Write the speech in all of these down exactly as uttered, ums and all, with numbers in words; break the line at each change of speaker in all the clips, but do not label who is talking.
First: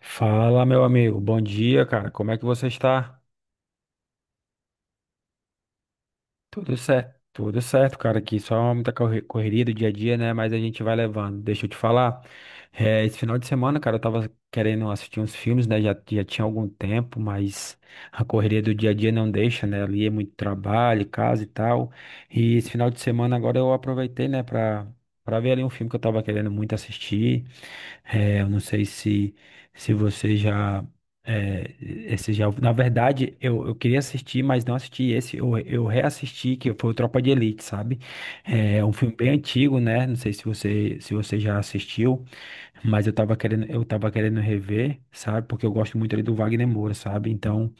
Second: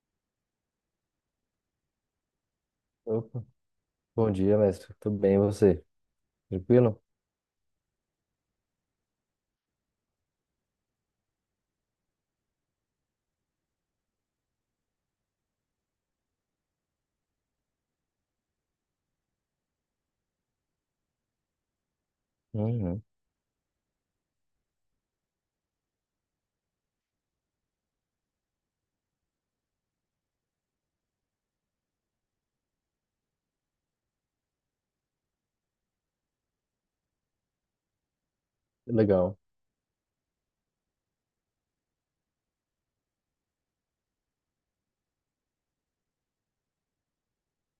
Fala, meu amigo. Bom dia, cara. Como é que você está?
Opa. Bom dia, mestre. Tudo bem, e você?
Tudo
Tranquilo?
certo. Tudo certo, cara. Aqui só muita corre- correria do dia a dia, né? Mas a gente vai levando. Deixa eu te falar. Eh, esse final de semana, cara, eu tava querendo assistir uns filmes, né? Já, já tinha algum tempo, mas a correria do dia a dia não deixa, né? Ali é muito trabalho, casa e tal. E esse final de
Uhum.
semana agora eu aproveitei, né, pra, pra ver ali um filme que eu tava querendo muito assistir. É, eu não sei se, se você já, é, esse já. Na verdade, eu, eu queria assistir, mas não assisti esse. Eu, eu reassisti, que foi o Tropa de Elite, sabe? É um filme bem
Legal.
antigo, né? Não sei se você, se você já assistiu, mas eu tava querendo, eu tava querendo rever, sabe? Porque eu gosto muito ali do Wagner Moura, sabe? Então.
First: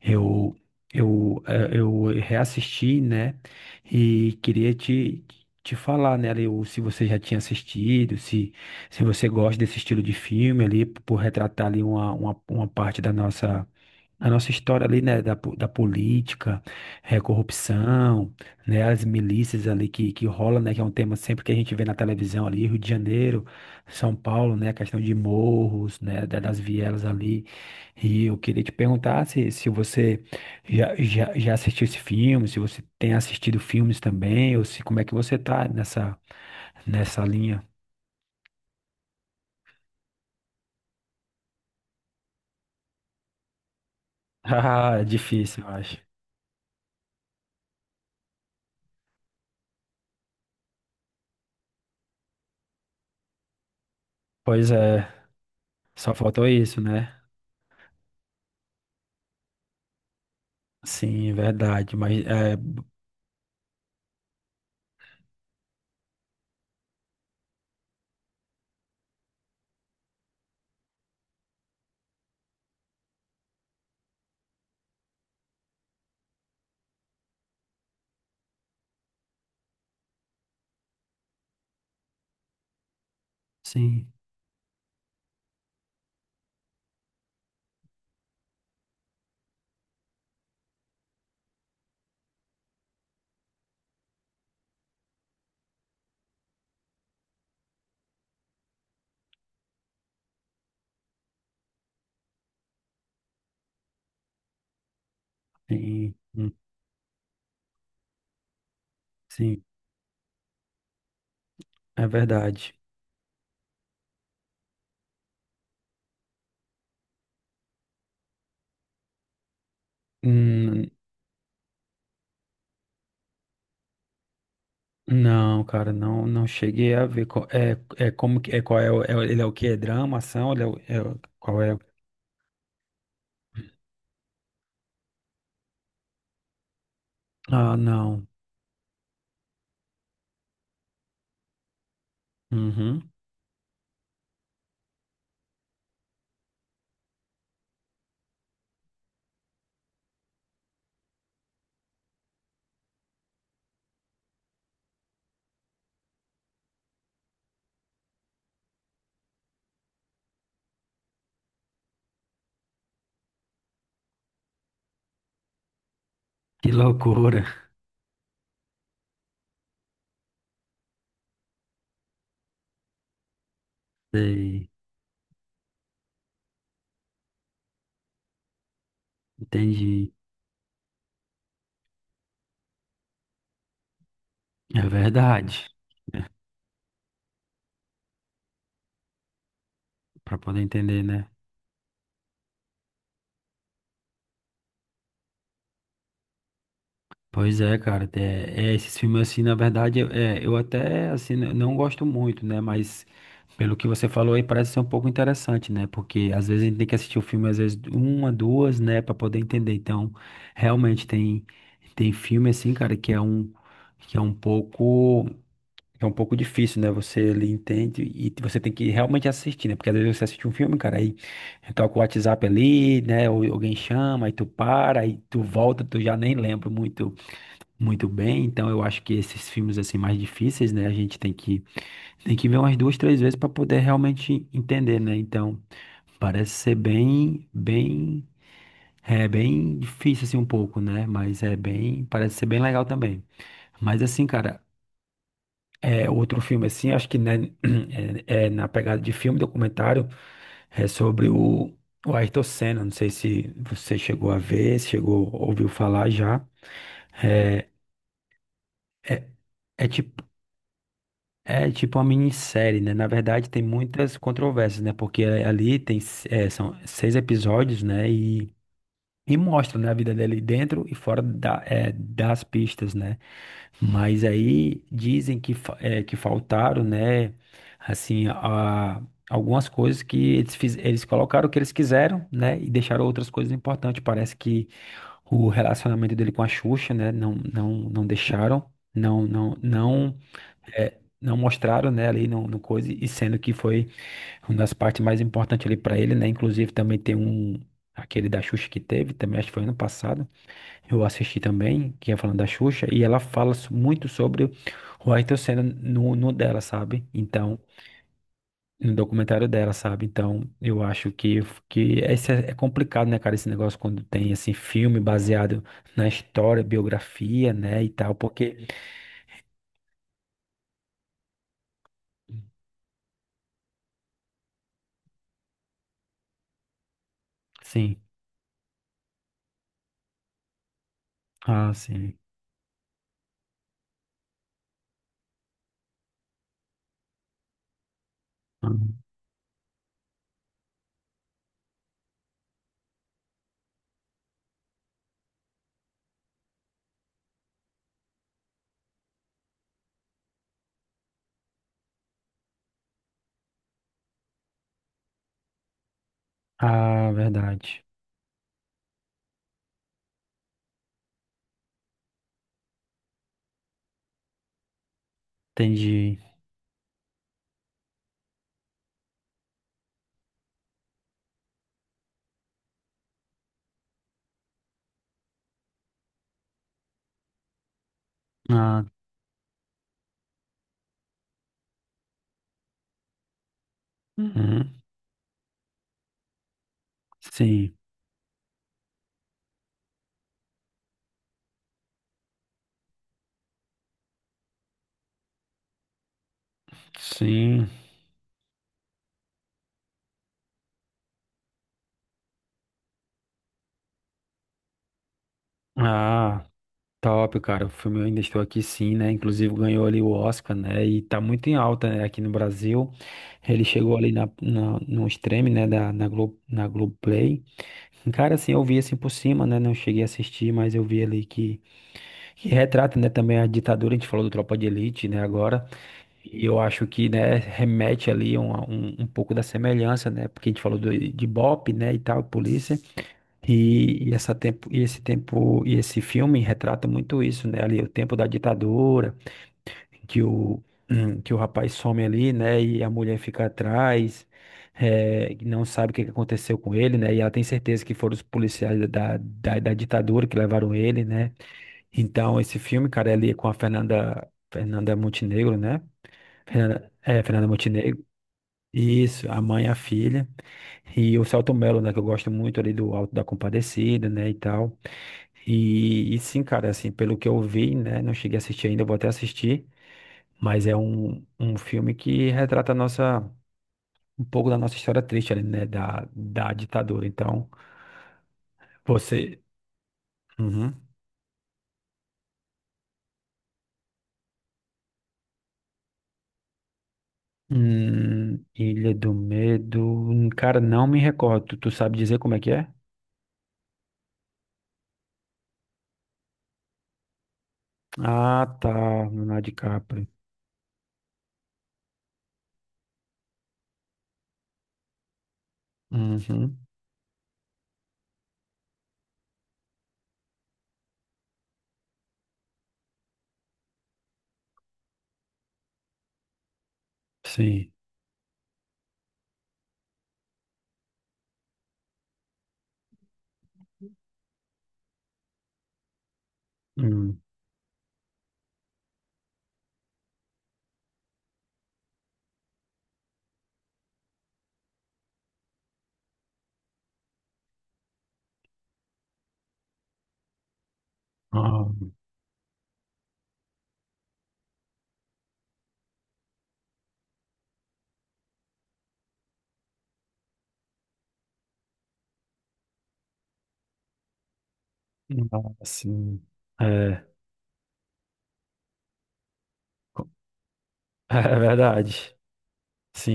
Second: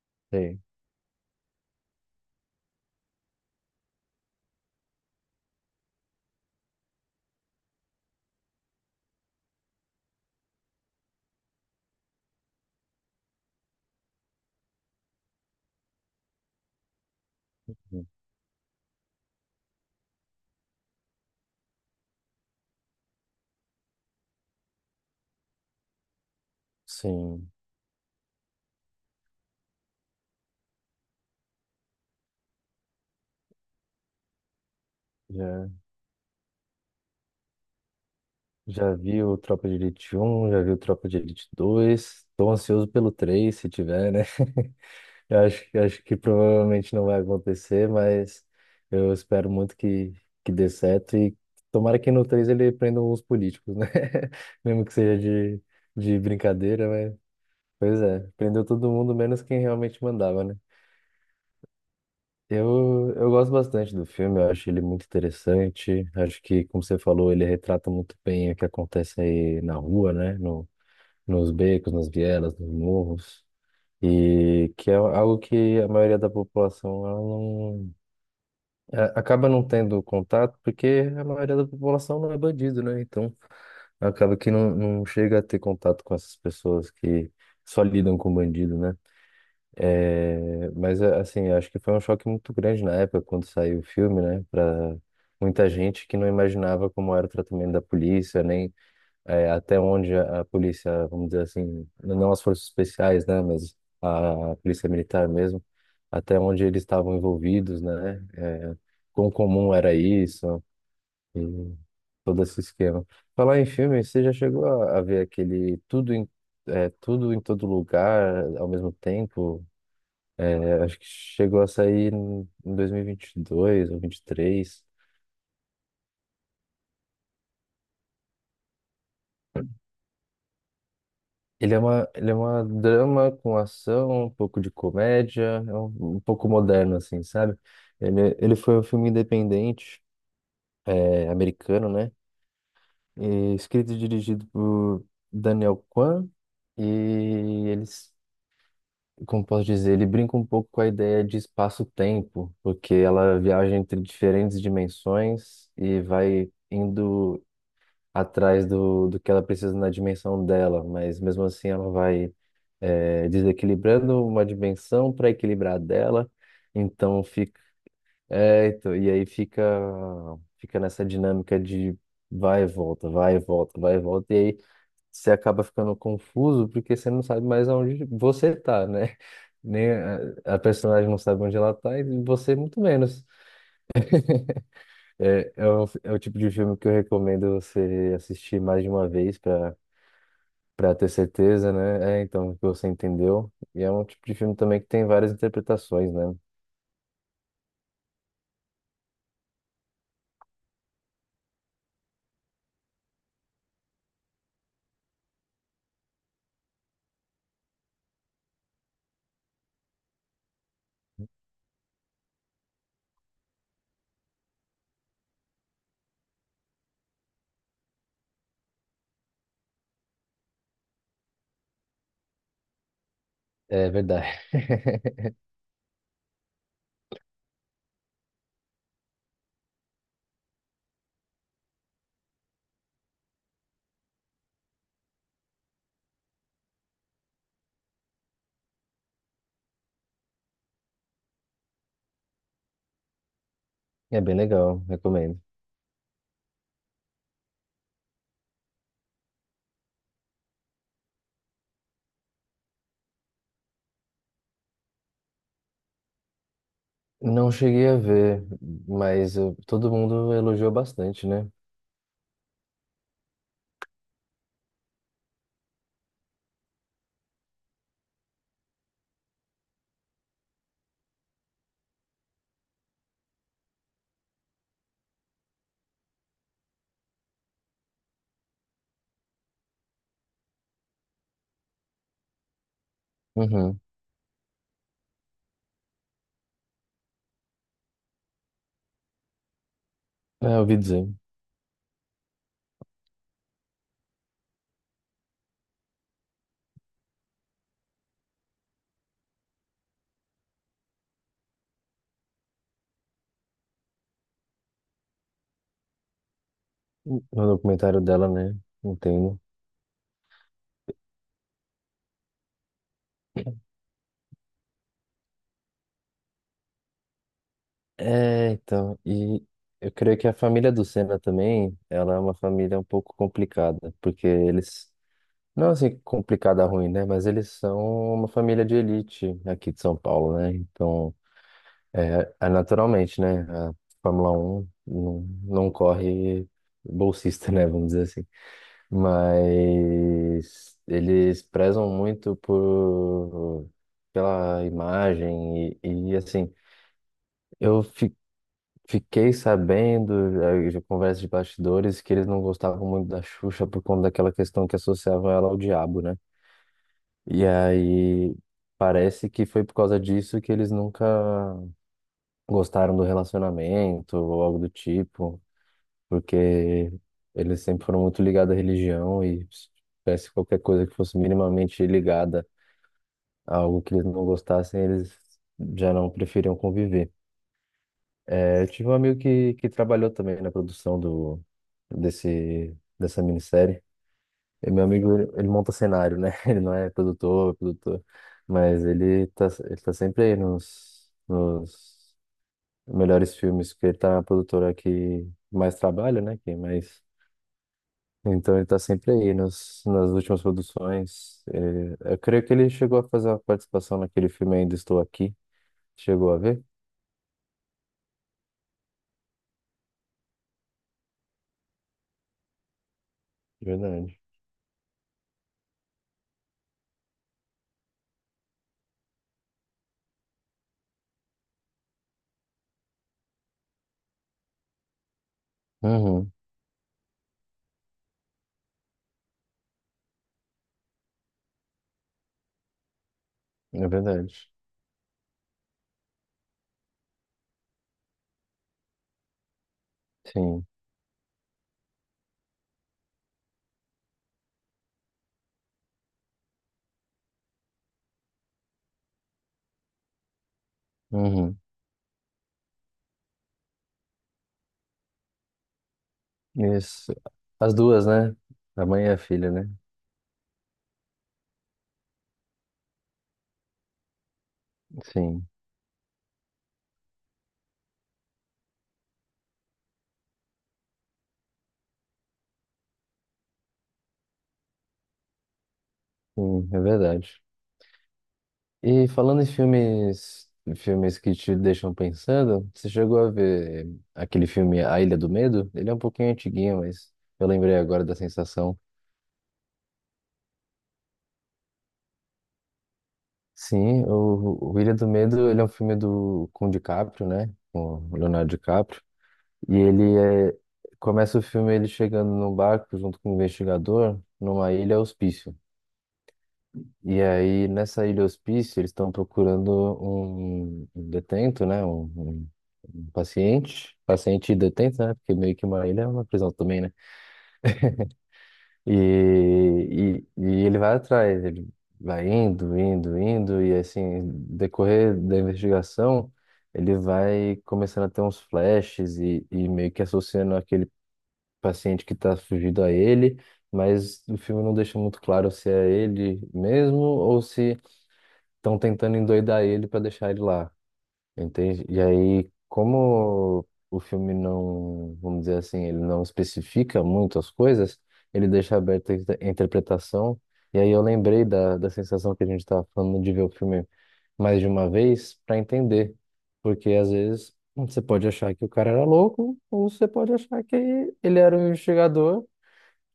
Eu,
Sei.
eu, eh, eu reassisti, né? E queria te, te falar, né, ali, o- se você já tinha assistido, se, se você gosta desse estilo de filme ali, por retratar ali uma, uma, uma parte da nossa. A nossa história ali, né, da, po- da política, eh, corrupção, né, as milícias ali que, que rola, né, que é um tema sempre que a gente vê na televisão ali, Rio de Janeiro, São Paulo, né, a questão de morros, né, da- das vielas ali.
Sim.
E eu queria te perguntar se, se você já, já, já assistiu esse filme, se você tem assistido filmes também, ou se como é que você tá
Já,
nessa, nessa linha.
já vi o Tropa de Elite um, já vi o Tropa de Elite dois. Estou ansioso pelo três, se tiver, né?
Ah, é
Eu
difícil,
acho,
eu
eu
acho.
acho que provavelmente não vai acontecer, mas eu espero muito que, que dê certo. E tomara que no três ele prenda uns políticos, né?
Pois
Mesmo que
é,
seja de,
só
de
faltou isso,
brincadeira,
né?
mas... Pois é, prendeu todo mundo, menos quem realmente mandava, né?
Sim, verdade, mas é,
Eu, eu gosto bastante do filme, eu acho ele muito interessante. Acho que, como você falou, ele retrata muito bem o que acontece aí na rua, né? No, Nos becos, nas vielas, nos morros. E que é algo que a maioria da população ela não, é, acaba não tendo contato, porque a maioria da população não é bandido, né? Então
sim.
acaba que não, não chega a ter contato com essas pessoas que só lidam com bandido, né? É, mas a- assim, acho que foi um choque muito grande na época quando saiu o filme, né? Para muita gente que não imaginava como era o tratamento da polícia, nem é, até onde a, a polícia, vamos dizer assim, não as forças especiais, né? Mas a, a polícia militar mesmo,
Sim,
até
hum,
onde eles estavam envolvidos, né? É, quão
sim,
comum era isso e
é
todo esse
verdade.
esquema. Falar em filme, você já chegou a, a ver aquele tudo em, é, tudo em todo lugar ao mesmo tempo? É,
Hum,
acho que chegou a sair em dois mil e vinte e dois ou vinte e três.
não, cara, não, não cheguei a ver qual, é, é como que é qual é, o- é o- ele é o que é drama, ação, ele é, o- é o- qual é?
Ele é
o-
uma, ele é uma drama com ação, um pouco de comédia, é um, um pouco moderno, assim, sabe?
Ah, não.
Ele, ele foi um filme independente, é, americano, né?
Uhum.
E escrito e dirigido por Daniel Kwan. E eles, como posso dizer, ele brinca um pouco com a ideia de espaço-tempo, porque ela viaja entre diferentes dimensões e vai indo atrás do, do que ela precisa na dimensão dela, mas mesmo assim ela vai é, desequilibrando uma dimensão para equilibrar a dela,
Que
então
loucura.
fica, é, então, e aí fica fica nessa dinâmica de vai e volta, vai e volta, vai e volta, e aí
Sei,
você acaba ficando confuso porque você não sabe mais onde você tá, né? Nem
entendi.
a, a personagem não sabe onde ela tá e você muito menos.
É
É,
verdade.
é o, é o tipo de filme que eu recomendo você assistir mais de uma vez para
Para poder
Pra
entender,
ter
né?
certeza, né? É, então, o que você entendeu. E é um tipo de filme também que tem várias interpretações, né?
Pois é, cara, é, é, esses filmes assim, na verdade, é, eu até assim n- não gosto muito, né? Mas pelo que você falou aí parece ser um pouco interessante, né? Porque às vezes a gente tem que assistir o filme às vezes uma, duas, né, pra poder entender. Então, realmente tem tem filme assim, cara, que é um que é um pouco que é um pouco difícil, né? Você ele entende e você tem que realmente assistir, né? Porque às vezes você assiste um filme, cara, aí toca o WhatsApp ali, né? Ou alguém
É verdade.
chama, aí tu para, aí tu volta, tu já nem lembra muito muito bem, então eu acho que esses filmes assim mais difíceis, né, a gente tem que tem que ver umas duas, três vezes para poder realmente entender, né? Então, parece ser bem bem é bem difícil assim um pouco, né? Mas é bem, parece ser bem legal também. Mas
É
assim,
bem
cara,
legal, recomendo.
é outro filme assim, acho que né, é, é na pegada de filme documentário, é sobre o o Ayrton Senna, não sei se você chegou a ver, se chegou, ouviu falar já.
Não
É,
cheguei a ver,
é,
mas eu-
é
todo
tipo
mundo elogiou bastante, né?
É tipo uma minissérie, né? Na verdade, tem muitas controvérsias, né? Porque eh, ali tem, eh, são seis episódios, né? E, e mostra, né, a vida dele dentro e fora da, eh, das pistas, né? Mas aí dizem que, fa- eh, que faltaram, né? Assim, a, algumas coisas que eles, fiz, eles colocaram o que eles quiseram, né? E deixaram outras coisas
Uhum.
importantes. Parece que o relacionamento dele com a Xuxa, né? Não, não, não deixaram. Não, não, não
É, eu ouvi
é,
dizer.
não mostraram, né, ali no, no coisa, e sendo que foi uma das partes mais importantes ali para ele, né, inclusive também tem um, aquele da Xuxa que teve, também acho que foi ano passado, eu assisti também, que é falando da Xuxa, e ela fala so- muito sobre o Ayrton Senna no, no dela, sabe,
No
então,
documentário dela, né?
no
Entendo.
documentário dela, sabe, então, eu acho que, que esse é, é complicado, né, cara, esse negócio quando tem, assim, filme baseado na história, biografia, né, e tal,
É,
porque,
então, e eu creio que a família do Senna também, ela é uma família um pouco complicada, porque eles não é assim complicada ruim, né? Mas eles são
sim,
uma família de elite aqui de São Paulo, né? Então,
ah, sim.
é, é naturalmente, né? A Fórmula Um não, não corre bolsista, né? Vamos dizer assim. Mas eles prezam muito por pela imagem e, e, assim, eu fi- Fiquei sabendo, eh, de conversa de bastidores, que eles não gostavam muito da Xuxa por conta daquela questão que associavam ela ao diabo, né?
Ah,
E
verdade.
aí parece que foi por causa disso que eles nunca gostaram do relacionamento ou algo do tipo,
Entendi.
porque eles sempre foram muito ligados à religião e se tivesse qualquer coisa que fosse minimamente ligada a algo que eles não gostassem, eles já não preferiam conviver. É, eu
Ah,
tive um amigo que, que trabalhou também na produção do, desse, dessa minissérie. E
uhum.
meu amigo, ele, ele monta cenário, né? Ele não é produtor,
Sim,
produtor, mas ele tá, ele tá sempre aí nos, nos melhores filmes, porque ele tá na produtora que mais trabalha, né? Que mais...
sim.
Então ele tá sempre aí nos, nas últimas produções. Ele- eu creio que ele chegou a fazer uma participação naquele filme Ainda Estou Aqui. Chegou a
Ah,
ver?
top, cara. O filme Eu Ainda Estou Aqui, sim, né? Inclusive ganhou ali o Oscar, né? E tá muito em alta, né? Aqui no Brasil. Ele chegou ali
Verdade.
na, na, no stream, né? Da, na Glo Na Globoplay. Cara, assim, eu vi assim por cima, né? Não cheguei a assistir, mas eu vi ali que, que retrata, né? Também a ditadura. A gente falou do Tropa de Elite, né? Agora.
Uhum,
E eu acho que, né, remete ali um, a um, um pouco da semelhança, né? Porque a gente falou do, de BOPE, né, e tal, polícia.
é
E, e
verdade.
essa tempo, e esse tempo, E esse filme retrata muito isso, né? Ali, o tempo da ditadura, que o,
Sim.
que o rapaz some ali, né? E a mulher fica atrás, eh, e não sabe o que que aconteceu com ele, né? E ela tem certeza que foram os policiais da, da, da ditadura que levaram ele, né?
Uhum.
Então, esse filme, cara, é ali com a Fernanda, Fernanda Montenegro, né?
Isso.
É, Fernanda
As
Montenegro.
duas, né? A mãe e a
Isso, a
filha,
mãe, e
né?
a filha e o Selton Mello, né, que eu gosto muito ali do Alto da Compadecida, né, e tal.
Sim.
E, e sim, cara, assim, pelo que eu vi, né, não cheguei a assistir ainda, vou até assistir, mas é um, um filme que retrata a nossa, um pouco da nossa história triste ali, né, da, da
Sim, é
ditadura.
verdade.
Então,
E
você...
falando em filmes,
Uhum.
filmes que te deixam pensando, você chegou a ver aquele filme A Ilha do Medo? Ele é um pouquinho antiguinho, mas eu lembrei agora da
Hum,
sensação.
Ilha do Medo, cara, não me recordo, tu, tu sabe dizer como é que é?
Sim, o, o Ilha do Medo, ele é um filme do com o DiCaprio, né? Com o
Ah,
Leonardo
tá,
DiCaprio.
Leonardo
E
DiCaprio.
ele é, começa o filme ele chegando num barco junto com um investigador numa ilha hospício.
Uhum.
E aí, nessa ilha hospício, eles estão procurando um um detento, né? Um, um- um paciente, paciente e detento, né? Porque meio que uma ilha é uma prisão também, né?
Sim.
E, e, e ele vai atrás, ele vai indo, indo, indo, e assim, decorrer da investigação, ele
Hum.
vai começando a ter uns flashes e, e meio que associando aquele paciente que está fugido a ele, mas o filme não deixa muito claro se é ele mesmo ou se estão tentando endoidar ele para deixar ele lá,
Ah.
entende? E aí, como o filme não, vamos dizer assim, ele não especifica muito as coisas, ele deixa aberta a inter- a interpretação. E aí eu lembrei da, da sensação que a gente estava falando de ver o filme mais de uma vez para
Ah,
entender,
sim.
porque
É,
às vezes você pode achar que o cara era louco, ou você
co-
pode achar que
é
ele era um
verdade.
investigador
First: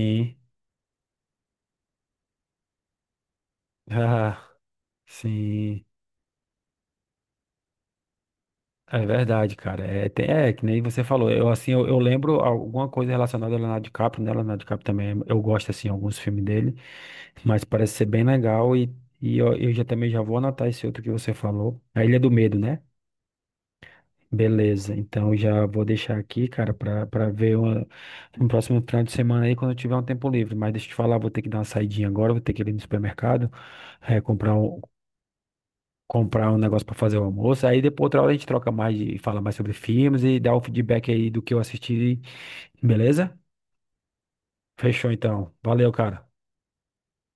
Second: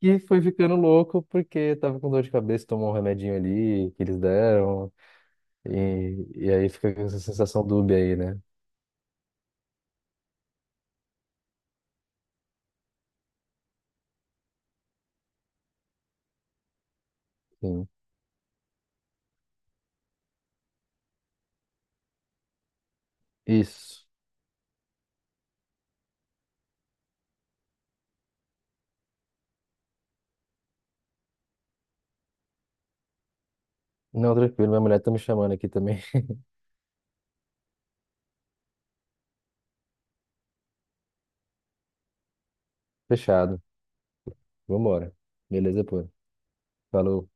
que foi ficando louco porque tava com dor de cabeça, tomou um remedinho ali que eles
Ah,
deram.
sim.
E, e aí fica com essa sensação dúbia aí, né?
É verdade, cara. É, tem, é que nem você falou. Eu assim, eu, eu lembro alguma coisa relacionada a Leonardo DiCaprio, né? Leonardo DiCaprio também. Eu gosto assim alguns filmes dele, mas
Sim.
parece ser bem legal e, e eu, eu já também já vou anotar esse outro que você falou. A Ilha do Medo, né?
Isso.
Beleza, então já vou deixar aqui, cara, pra, pra ver uma, um próximo final de semana aí quando eu tiver um tempo livre. Mas deixa eu te falar, vou ter que dar uma saidinha agora, vou ter que ir no supermercado, eh,
Não,
comprar
tranquilo,
um,
minha mulher tá me chamando aqui também.
comprar um negócio pra fazer o almoço. Aí depois outra hora a gente troca mais e fala mais sobre filmes e dá o feedback aí do que eu assisti, beleza?
Fechado.
Fechou
Vambora.
então.
Beleza,
Valeu,
pô.
cara.
Falou.